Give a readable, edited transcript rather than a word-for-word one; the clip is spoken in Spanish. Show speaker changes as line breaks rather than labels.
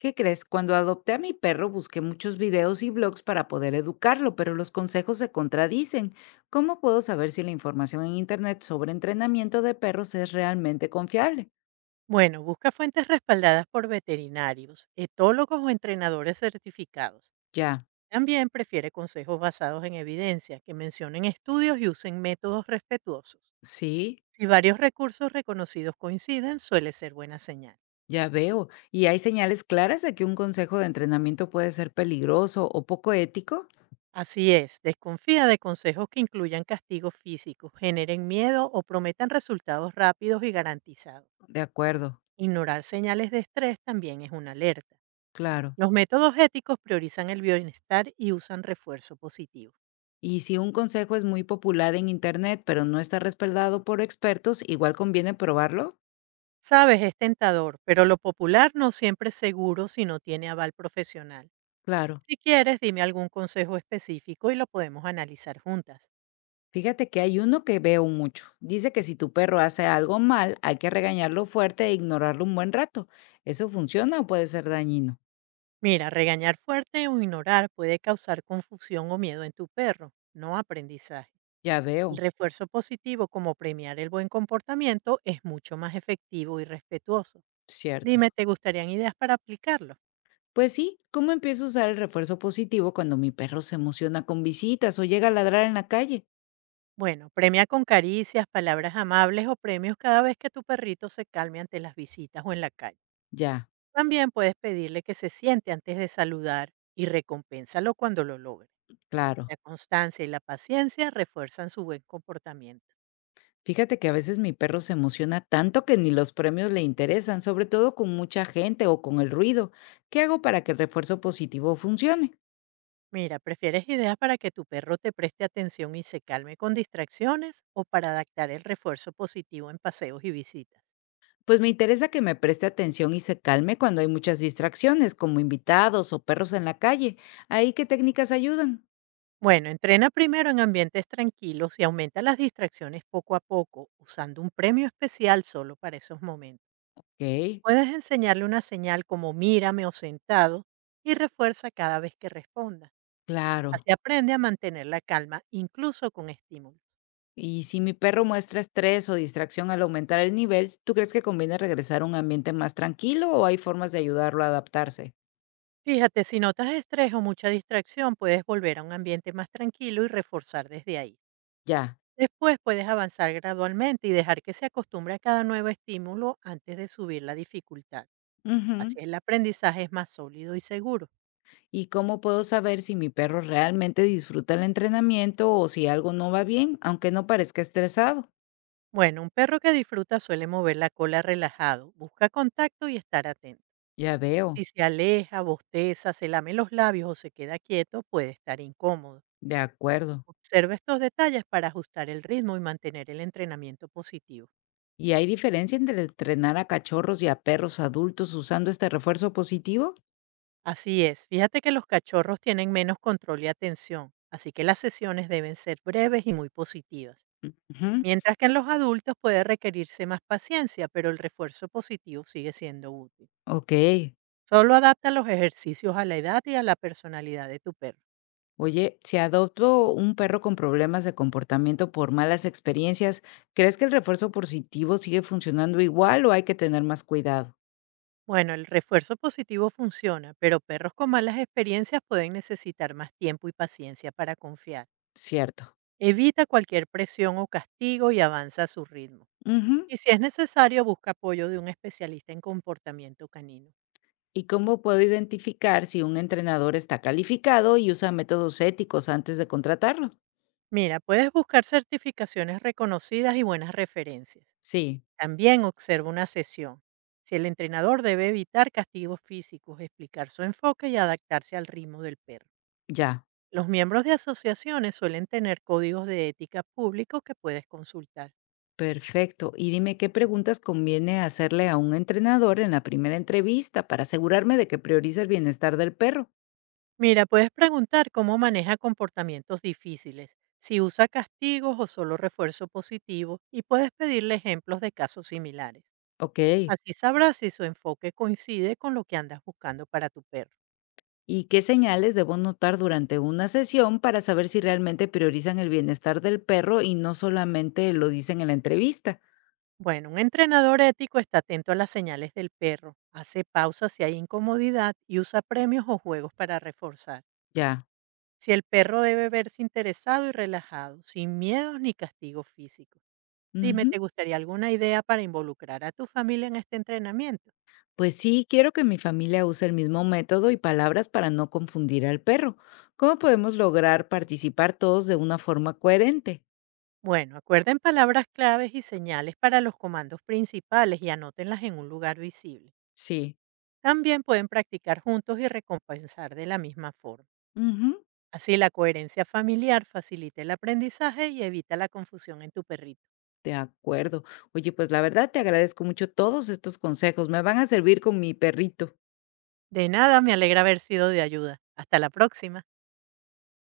¿Qué crees? Cuando adopté a mi perro busqué muchos videos y blogs para poder educarlo, pero los consejos se contradicen. ¿Cómo puedo saber si la información en Internet sobre entrenamiento de perros es realmente confiable?
Bueno, busca fuentes respaldadas por veterinarios, etólogos o entrenadores certificados.
Ya,
También prefiere consejos basados en evidencia, que mencionen estudios y usen métodos respetuosos.
sí,
Si varios recursos reconocidos coinciden, suele ser buena señal.
ya veo. ¿Y hay señales claras de que un consejo de entrenamiento puede ser peligroso o poco ético?
Así es, desconfía de consejos que incluyan castigos físicos, generen miedo o prometan resultados rápidos y garantizados.
De acuerdo,
Ignorar señales de estrés también es una alerta.
claro.
Los métodos éticos priorizan el bienestar y usan refuerzo positivo.
Y si un consejo es muy popular en Internet, pero no está respaldado por expertos, ¿igual conviene probarlo?
Sabes, es tentador, pero lo popular no siempre es seguro si no tiene aval profesional.
Claro.
Si quieres, dime algún consejo específico y lo podemos analizar juntas.
Fíjate que hay uno que veo mucho. Dice que si tu perro hace algo mal, hay que regañarlo fuerte e ignorarlo un buen rato. ¿Eso funciona o puede ser dañino?
Mira, regañar fuerte o ignorar puede causar confusión o miedo en tu perro, no aprendizaje.
Ya
El
veo,
refuerzo positivo, como premiar el buen comportamiento, es mucho más efectivo y respetuoso.
cierto.
Dime, ¿te gustarían ideas para aplicarlo?
Pues sí, ¿cómo empiezo a usar el refuerzo positivo cuando mi perro se emociona con visitas o llega a ladrar en la calle?
Bueno, premia con caricias, palabras amables o premios cada vez que tu perrito se calme ante las visitas o en la calle.
Ya,
También puedes pedirle que se siente antes de saludar y recompénsalo cuando lo logre.
claro.
La constancia y la paciencia refuerzan su buen comportamiento.
Fíjate que a veces mi perro se emociona tanto que ni los premios le interesan, sobre todo con mucha gente o con el ruido. ¿Qué hago para que el refuerzo positivo funcione?
Mira, ¿prefieres ideas para que tu perro te preste atención y se calme con distracciones o para adaptar el refuerzo positivo en paseos y visitas?
Pues me interesa que me preste atención y se calme cuando hay muchas distracciones, como invitados o perros en la calle. ¿Ahí qué técnicas ayudan?
Bueno, entrena primero en ambientes tranquilos y aumenta las distracciones poco a poco, usando un premio especial solo para esos momentos.
Ok,
Puedes enseñarle una señal como mírame o sentado y refuerza cada vez que responda.
claro.
Así aprende a mantener la calma, incluso con estímulos.
Y si mi perro muestra estrés o distracción al aumentar el nivel, ¿tú crees que conviene regresar a un ambiente más tranquilo o hay formas de ayudarlo a adaptarse?
Fíjate, si notas estrés o mucha distracción, puedes volver a un ambiente más tranquilo y reforzar desde ahí.
Ya.
Después puedes avanzar gradualmente y dejar que se acostumbre a cada nuevo estímulo antes de subir la dificultad.
Ujú.
Así el aprendizaje es más sólido y seguro.
¿Y cómo puedo saber si mi perro realmente disfruta el entrenamiento o si algo no va bien, aunque no parezca estresado?
Bueno, un perro que disfruta suele mover la cola relajado, busca contacto y estar atento.
Ya veo.
Si se aleja, bosteza, se lame los labios o se queda quieto, puede estar incómodo.
De acuerdo.
Observa estos detalles para ajustar el ritmo y mantener el entrenamiento positivo.
¿Y hay diferencia entre entrenar a cachorros y a perros adultos usando este refuerzo positivo?
Así es, fíjate que los cachorros tienen menos control y atención, así que las sesiones deben ser breves y muy positivas.
Ujú,
Mientras que en los adultos puede requerirse más paciencia, pero el refuerzo positivo sigue siendo útil.
ok.
Solo adapta los ejercicios a la edad y a la personalidad de tu perro.
Oye, si adopto un perro con problemas de comportamiento por malas experiencias, ¿crees que el refuerzo positivo sigue funcionando igual o hay que tener más cuidado?
Bueno, el refuerzo positivo funciona, pero perros con malas experiencias pueden necesitar más tiempo y paciencia para confiar.
Cierto.
Evita cualquier presión o castigo y avanza a su ritmo.
Ujú.
Y si es necesario, busca apoyo de un especialista en comportamiento canino.
¿Y cómo puedo identificar si un entrenador está calificado y usa métodos éticos antes de contratarlo?
Mira, puedes buscar certificaciones reconocidas y buenas referencias.
Sí,
También observa una sesión. Si el entrenador debe evitar castigos físicos, explicar su enfoque y adaptarse al ritmo del perro.
ya.
Los miembros de asociaciones suelen tener códigos de ética públicos que puedes consultar.
Perfecto. Y dime, ¿qué preguntas conviene hacerle a un entrenador en la primera entrevista para asegurarme de que prioriza el bienestar del perro?
Mira, puedes preguntar cómo maneja comportamientos difíciles, si usa castigos o solo refuerzo positivo, y puedes pedirle ejemplos de casos similares.
Ok.
Así sabrás si su enfoque coincide con lo que andas buscando para tu perro.
¿Y qué señales debo notar durante una sesión para saber si realmente priorizan el bienestar del perro y no solamente lo dicen en la entrevista?
Bueno, un entrenador ético está atento a las señales del perro, hace pausas si hay incomodidad y usa premios o juegos para reforzar.
Ya.
Si el perro debe verse interesado y relajado, sin miedos ni castigos físicos. Dime,
Ujú.
¿te gustaría alguna idea para involucrar a tu familia en este entrenamiento?
Pues sí, quiero que mi familia use el mismo método y palabras para no confundir al perro. ¿Cómo podemos lograr participar todos de una forma coherente?
Bueno, acuerden palabras claves y señales para los comandos principales y anótenlas en un lugar visible.
Sí.
También pueden practicar juntos y recompensar de la misma forma.
Ujú.
Así la coherencia familiar facilita el aprendizaje y evita la confusión en tu perrito.
De acuerdo. Oye, pues la verdad te agradezco mucho todos estos consejos. Me van a servir con mi perrito.
De nada, me alegra haber sido de ayuda. Hasta la próxima.